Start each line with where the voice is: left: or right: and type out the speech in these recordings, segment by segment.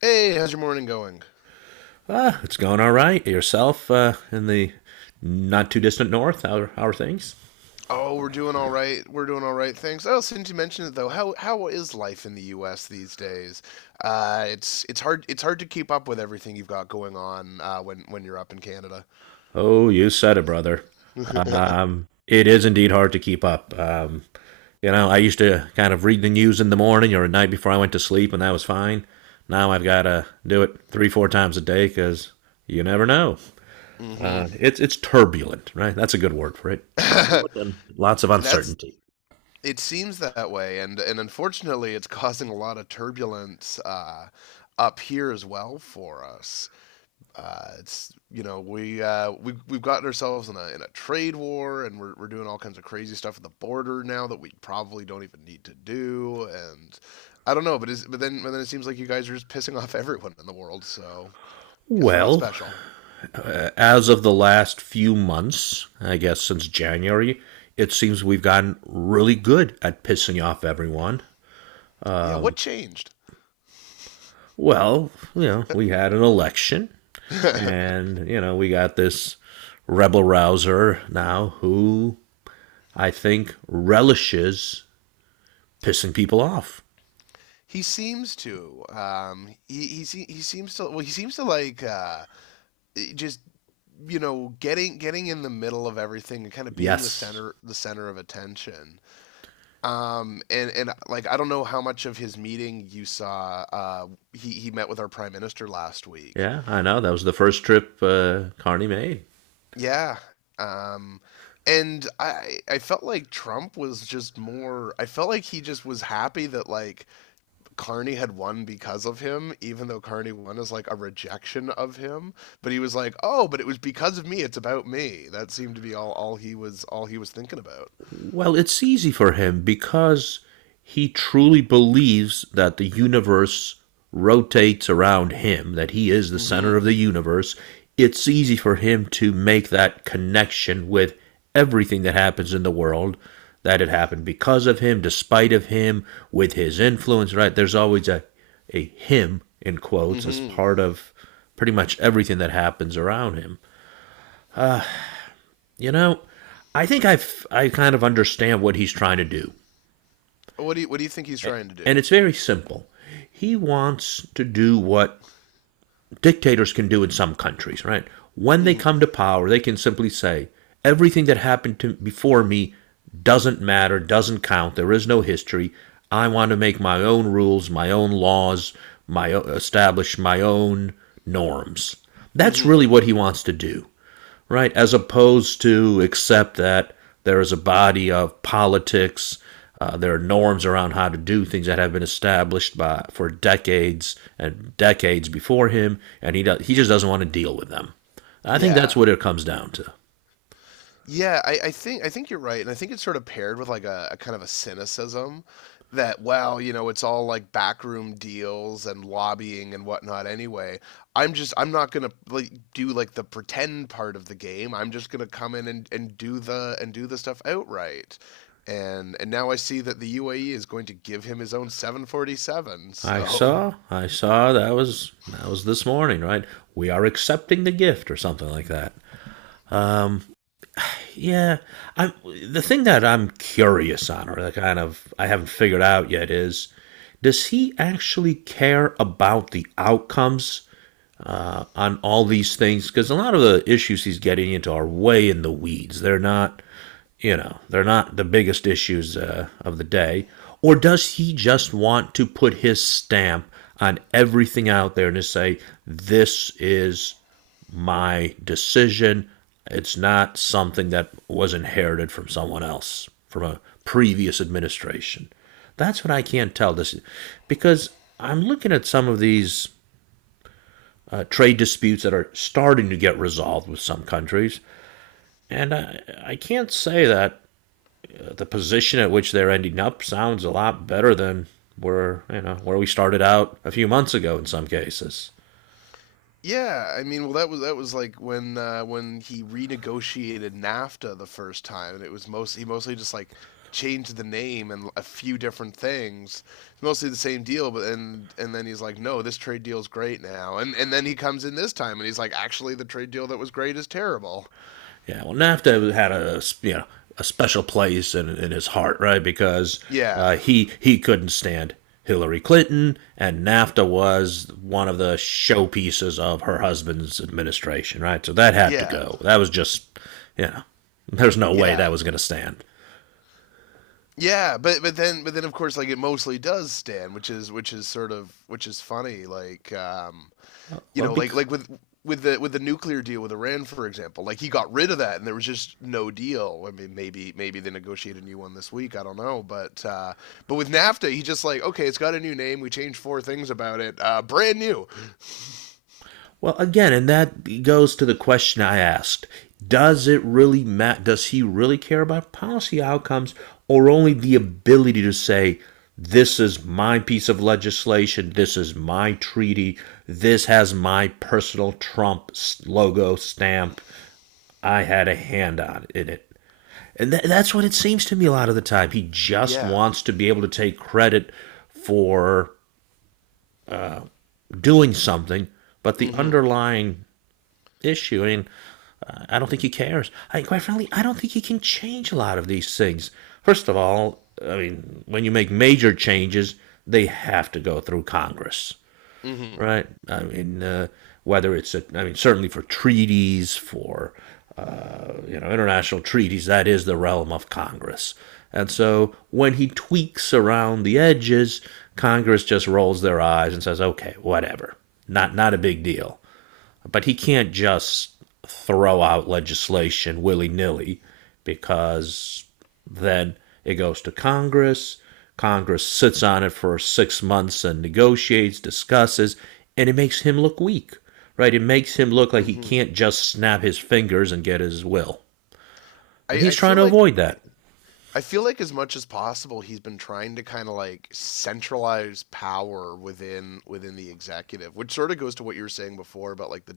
left: Hey, how's your morning going?
right: It's going all right. Yourself in the not too distant north? How are things?
left: Oh, we're doing all right. We're doing all right. Thanks. Oh, since you mentioned it though, how is life in the U.S. these days? It's hard to keep up with everything you've got going on when you're up in Canada.
right: Oh, you said it, brother. It is indeed hard to keep up. I used to kind of read the news in the morning or at night before I went to sleep, and that was fine. Now I've got to do it three, four times a day because you never know.
left: Hmm.
right: It's turbulent, right? That's a good word for it. Turbulent and lots of
left: That's
right: uncertainty.
left: it seems that way, and unfortunately, it's causing a lot of turbulence up here as well for us. It's we we've gotten ourselves in a trade war, and we're doing all kinds of crazy stuff at the border now that we probably don't even need to do. And I don't know, but is but then it seems like you guys are just pissing off everyone in the world. So guess we're not
right: Well,
left: special.
right: as of the last few months, I guess since January, it seems we've gotten really good at pissing off everyone.
left: Yeah, what changed?
right: Well, you know, we had an election, and, you know, we got this rebel rouser now who I think relishes pissing people off.
left: He seems to. He seems to. Well, he seems to like just getting in the middle of everything and kind of being the
right: Yes.
left: center of attention. And like I don't know how much of his meeting you saw. He met with our prime minister last week.
right: Yeah, I know. That was the first trip Carney made.
left: Yeah. Um, and I felt like Trump was just more. I felt like he just was happy that like Carney had won because of him, even though Carney won as like a rejection of him. But he was like, oh, but it was because of me. It's about me. That seemed to be all all he was thinking about.
right: Well, it's easy for him because he truly believes that the universe rotates around him, that he is the center
left: Mm-hmm.
right: of the universe. It's easy for him to make that connection with everything that happens in the world that it happened because of him, despite of him, with his influence, right? There's always a him in quotes as
left: Mm-hmm.
right: part of pretty much everything that happens around him. You know, I think I've I kind of understand what he's trying to do.
left: What do you think he's trying to
right: And
left: do?
right: it's very simple. He wants to do what dictators can do in some countries, right? When they come
left: Mm-hmm.
right: to power, they can simply say, everything that happened to before me doesn't matter, doesn't count. There is no history. I want to make my own rules, my own laws, my establish my own norms. That's
left: Mm-hmm.
right: really what he wants to do right? As opposed to accept that there is a body of politics, there are norms around how to do things that have been established by for decades and decades before him, and he does, he just doesn't want to deal with them. I think that's
left: Yeah.
right: what it comes down to.
left: Yeah, I think you're right, and I think it's sort of paired with like a kind of a cynicism that, well, you know, it's all like backroom deals and lobbying and whatnot anyway. I'm just I'm not gonna like do like the pretend part of the game. I'm just gonna come in and, do the and do the stuff outright. And now I see that the UAE is going to give him his own 747,
right: I
left: so
right: saw, I saw that was this morning, right? We are accepting the gift or something like that. Um, yeah, I'm the thing that I'm curious on, or that kind of I haven't figured out yet, is does he actually care about the outcomes on all these things? Because a lot of the issues he's getting into are way in the weeds. They're not, you know, they're not the biggest issues of the day. Or does he just want to put his stamp on everything out there and just say, this is my decision. It's not something that was inherited from someone else, from a previous administration. That's what I can't tell this because I'm looking at some of these trade disputes that are starting to get resolved with some countries, and I can't say that the position at which they're ending up sounds a lot better than where you know where we started out a few months ago in some cases.
left: yeah, I mean, well, that was like when he renegotiated NAFTA the first time, and it was most he mostly just like changed the name and a few different things. It's mostly the same deal. But and then he's like, no, this trade deal's great now, and then he comes in this time and he's like, actually, the trade deal that was great is terrible.
right: Yeah, well, NAFTA had a you know a special place in his heart, right? Because
left: Yeah,
right: he couldn't stand Hillary Clinton, and NAFTA was one of the showpieces of her husband's administration, right? So that had to
left: yeah,
right: go. That was just, you know, there's no way that
left: yeah.
right: was going to stand.
left: Yeah, but but then of course like it mostly does stand, which is which is funny like you
right: Well,
left: know,
right: be-
left: like with with the nuclear deal with Iran, for example, like he got rid of that, and there was just no deal. I mean, maybe they negotiate a new one this week. I don't know, but with NAFTA, he just like okay, it's got a new name. We changed four things about it. Brand new.
right: Well, again, and that goes to the question I asked. Does it really matter? Does he really care about policy outcomes or only the ability to say, this is my piece of legislation, this is my treaty, this has my personal Trump logo stamp, I had a hand on in it? And that's what it seems to me a lot of the time. He just
left: Yeah.
right: wants to be able to take credit for doing something, but the
left: Mm-hmm.
right: underlying issue. I mean, I don't think he cares. I, mean, quite frankly, I don't think he can change a lot of these things. First of all, I mean, when you make major changes, they have to go through Congress,
left: Mm-hmm.
right: right? I mean, whether it's, a, I mean, certainly for treaties, for you know, international treaties, that is the realm of Congress. And so when he tweaks around the edges, Congress just rolls their eyes and says, okay, whatever. Not a big deal. But he can't just throw out legislation willy nilly because then it goes to Congress. Congress sits on it for 6 months and negotiates, discusses, and it makes him look weak, right? It makes him look like he
left: Mm-hmm.
right: can't just snap his fingers and get his will.
left: I,
right: And he's
left: I
right: trying
left: feel
right: to
left: like
right: avoid that.
left: I feel like as much as possible he's been trying to kind of like centralize power within the executive, which sort of goes to what you were saying before about like the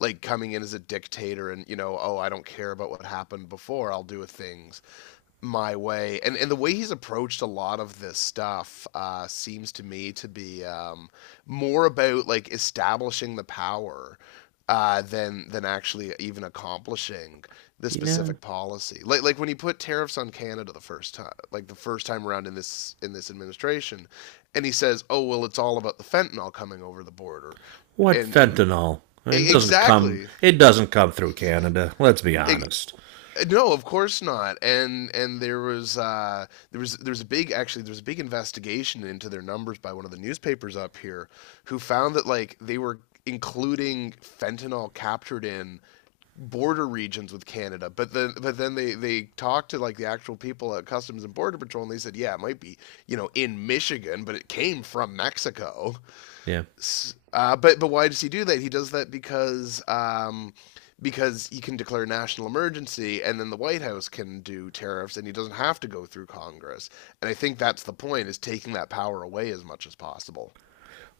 left: like coming in as a dictator and you know, oh, I don't care about what happened before. I'll do things my way. And the way he's approached a lot of this stuff seems to me to be more about like establishing the power than actually even accomplishing the
right: Yeah.
left: specific policy. Like when he put tariffs on Canada the first time, like the first time around in this administration, and he says, "Oh well, it's all about the fentanyl coming over the border,"
right: What
left: and
right: fentanyl? I mean, it doesn't come.
left: exactly.
right: It doesn't come through Canada. Let's be
left: E-
right: honest.
left: no, of course not. And there was there was a big actually there was a big investigation into their numbers by one of the newspapers up here, who found that like they were including fentanyl captured in border regions with Canada. But then they talked to like the actual people at Customs and Border Patrol and they said, "Yeah, it might be, you know, in Michigan, but it came from Mexico."
right: Yeah.
left: But why does he do that? He does that because he can declare national emergency and then the White House can do tariffs and he doesn't have to go through Congress. And I think that's the point is taking that power away as much as possible.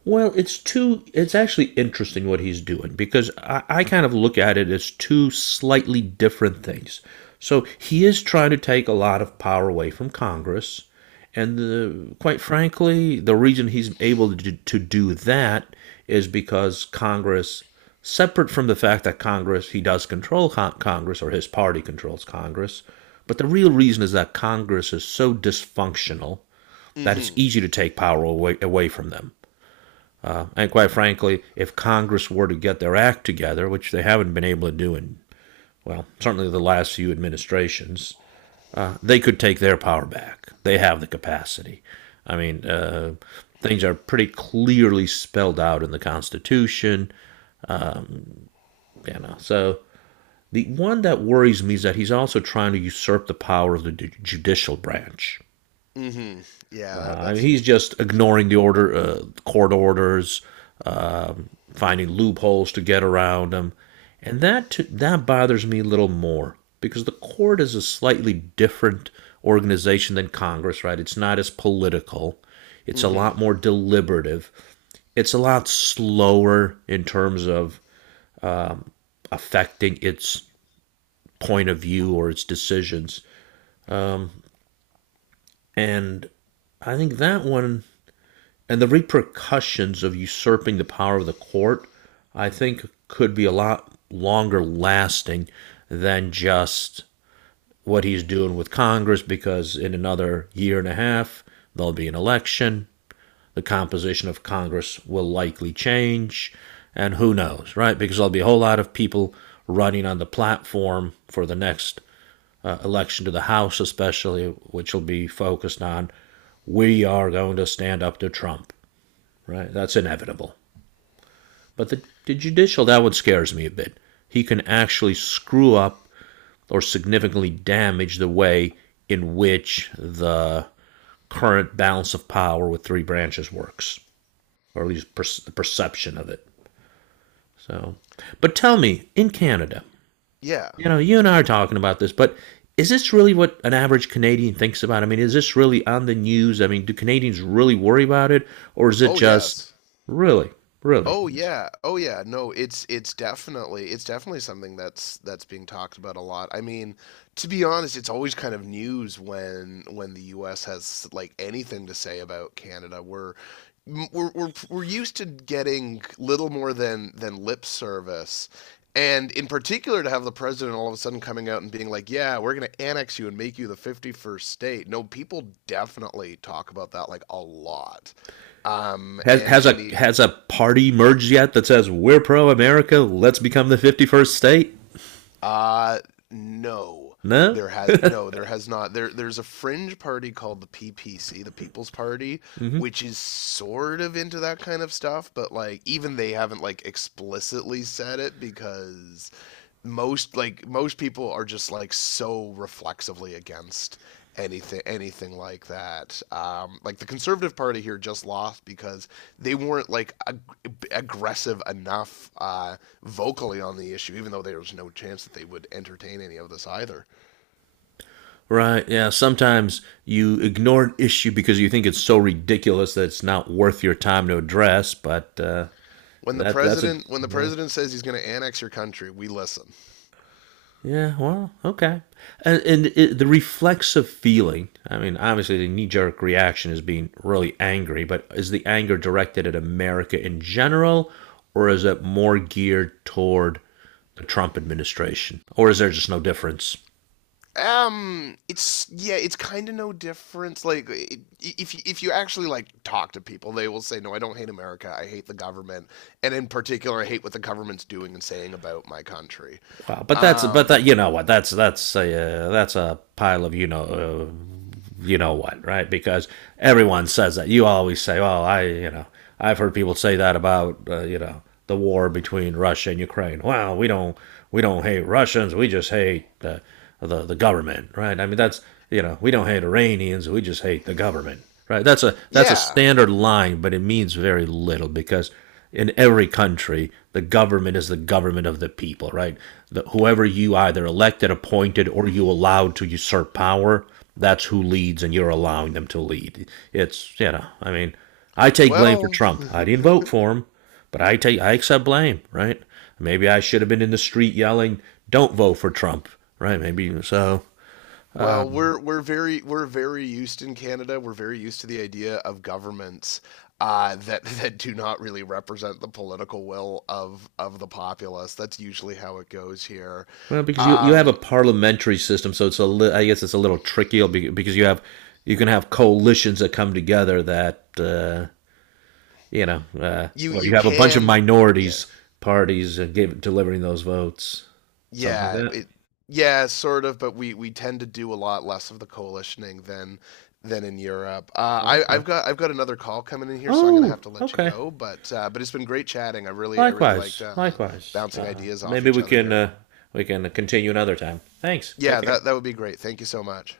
right: Well, it's two. It's actually interesting what he's doing because I kind of look at it as two slightly different things. So he is trying to take a lot of power away from Congress, and the, quite frankly, the reason he's able to do that is because Congress, separate from the fact that Congress he does control Congress or his party controls Congress, but the real reason is that Congress is so dysfunctional that it's
left: Mhm.
right: easy to take power away, away from them. And quite frankly, if Congress were to get their act together, which they haven't been able to do in, well, certainly the last few administrations, they could take their power back. They have the capacity. I mean, things are pretty clearly spelled out in the Constitution. You know, so the one that worries me is that he's also trying to usurp the power of the judicial branch.
left: Mhm. Yeah, that
right: He's
left: seems
right: just
left: concerning.
right: ignoring the order, court orders, finding loopholes to get around them, and that that bothers me a little more because the court is a slightly different organization than Congress, right? It's not as political, it's a
left: Mhm.
right: lot more deliberative, it's a lot slower in terms of affecting its point of view or its decisions, and I think that one and the repercussions of usurping the power of the court, I think, could be a lot longer lasting than just what he's doing with Congress because in another year and a half, there'll be an election. The composition of Congress will likely change. And who knows, right? Because there'll be a whole lot of people running on the platform for the next election to the House, especially, which will be focused on we are going to stand up to Trump right? That's inevitable. But the judicial, that one scares me a bit. He can actually screw up or significantly damage the way in which the current balance of power with three branches works, or at least the perception of it. So, but tell me, in Canada,
left: Yeah.
right: you know, you and I are talking about this, but is this really what an average Canadian thinks about? I mean, is this really on the news? I mean, do Canadians really worry about it, or is it
left: Oh,
right: just
left: yes.
right: really, really?
left: Oh yeah. Oh yeah. No, it's definitely something that's being talked about a lot. I mean, to be honest, it's always kind of news when the US has like anything to say about Canada. We're we're used to getting little more than lip service. And in particular, to have the president all of a sudden coming out and being like, "Yeah, we're going to annex you and make you the 51st state." No, people definitely talk about that like a lot.
right: Has
left: And
right: has
left: and
right: a
left: the
right: has a party merged yet that says we're pro America? Let's become the 51st state.
left: uh, no.
right: No.
left: There has there has not. There's a fringe party called the PPC, the People's Party,
right: Mm-hmm.
left: which is sort of into that kind of stuff, but like even they haven't like explicitly said it because most like most people are just like so reflexively against anything like that. Like the Conservative Party here just lost because they weren't like aggressive enough vocally on the issue, even though there was no chance that they would entertain any of this either.
right: Right. Yeah. Sometimes you ignore an issue because you think it's so ridiculous that it's not worth your time to address. But
left: When the
right: that that's a
left: president
right: yeah.
left: says he's going to annex your country, we listen.
right: Yeah, well, okay. And it, the reflexive feeling, I mean, obviously the knee jerk reaction is being really angry, but is the anger directed at America in general, or is it more geared toward the Trump administration? Or is there just no difference?
left: It's yeah, it's kind of no difference. Like if if you actually like talk to people, they will say, "No, I don't hate America. I hate the government, and in particular, I hate what the government's doing and saying about my country."
right: Wow, but that's but that
left: Um,
right: you know what that's a pile of you know what right because everyone says that you always say well I you know I've heard people say that about you know the war between Russia and Ukraine well we don't hate Russians we just hate the government right I mean that's you know we don't hate Iranians we just hate the government right that's a
left: yeah.
right: standard line but it means very little because in every country, the government is the government of the people, right? The, whoever you either elected, appointed, or you allowed to usurp power, that's who leads, and you're allowing them to lead. It's you know, I mean, I take blame for
left: Well,
right: Trump. I didn't vote for him, but I take I accept blame, right? Maybe I should have been in the street yelling, "Don't vote for Trump," right? Maybe so.
left: well, we're very used in Canada. We're very used to the idea of governments that that do not really represent the political will of the populace. That's usually how it goes here.
right: Well, because you have a
left: Um,
right: parliamentary system, so it's a I guess it's a little tricky because you have you can have coalitions that come together that you know
left: you
right: where
left: you
right: you have a bunch of
left: can yeah
right: minorities parties delivering those votes, something like
left: yeah
right: that.
left: it yeah sort of, but we tend to do a lot less of the coalitioning than in Europe.
right: Okay.
left: I've got another call coming in here, so I'm gonna
right: Oh,
left: have to let you
right: okay.
left: go. But it's been great chatting. I really liked
right: Likewise, likewise.
left: bouncing ideas off
right: Maybe
left: each other here.
right: we can continue another time. Thanks. Take
left: Yeah,
right: care.
left: that would be great. Thank you so much.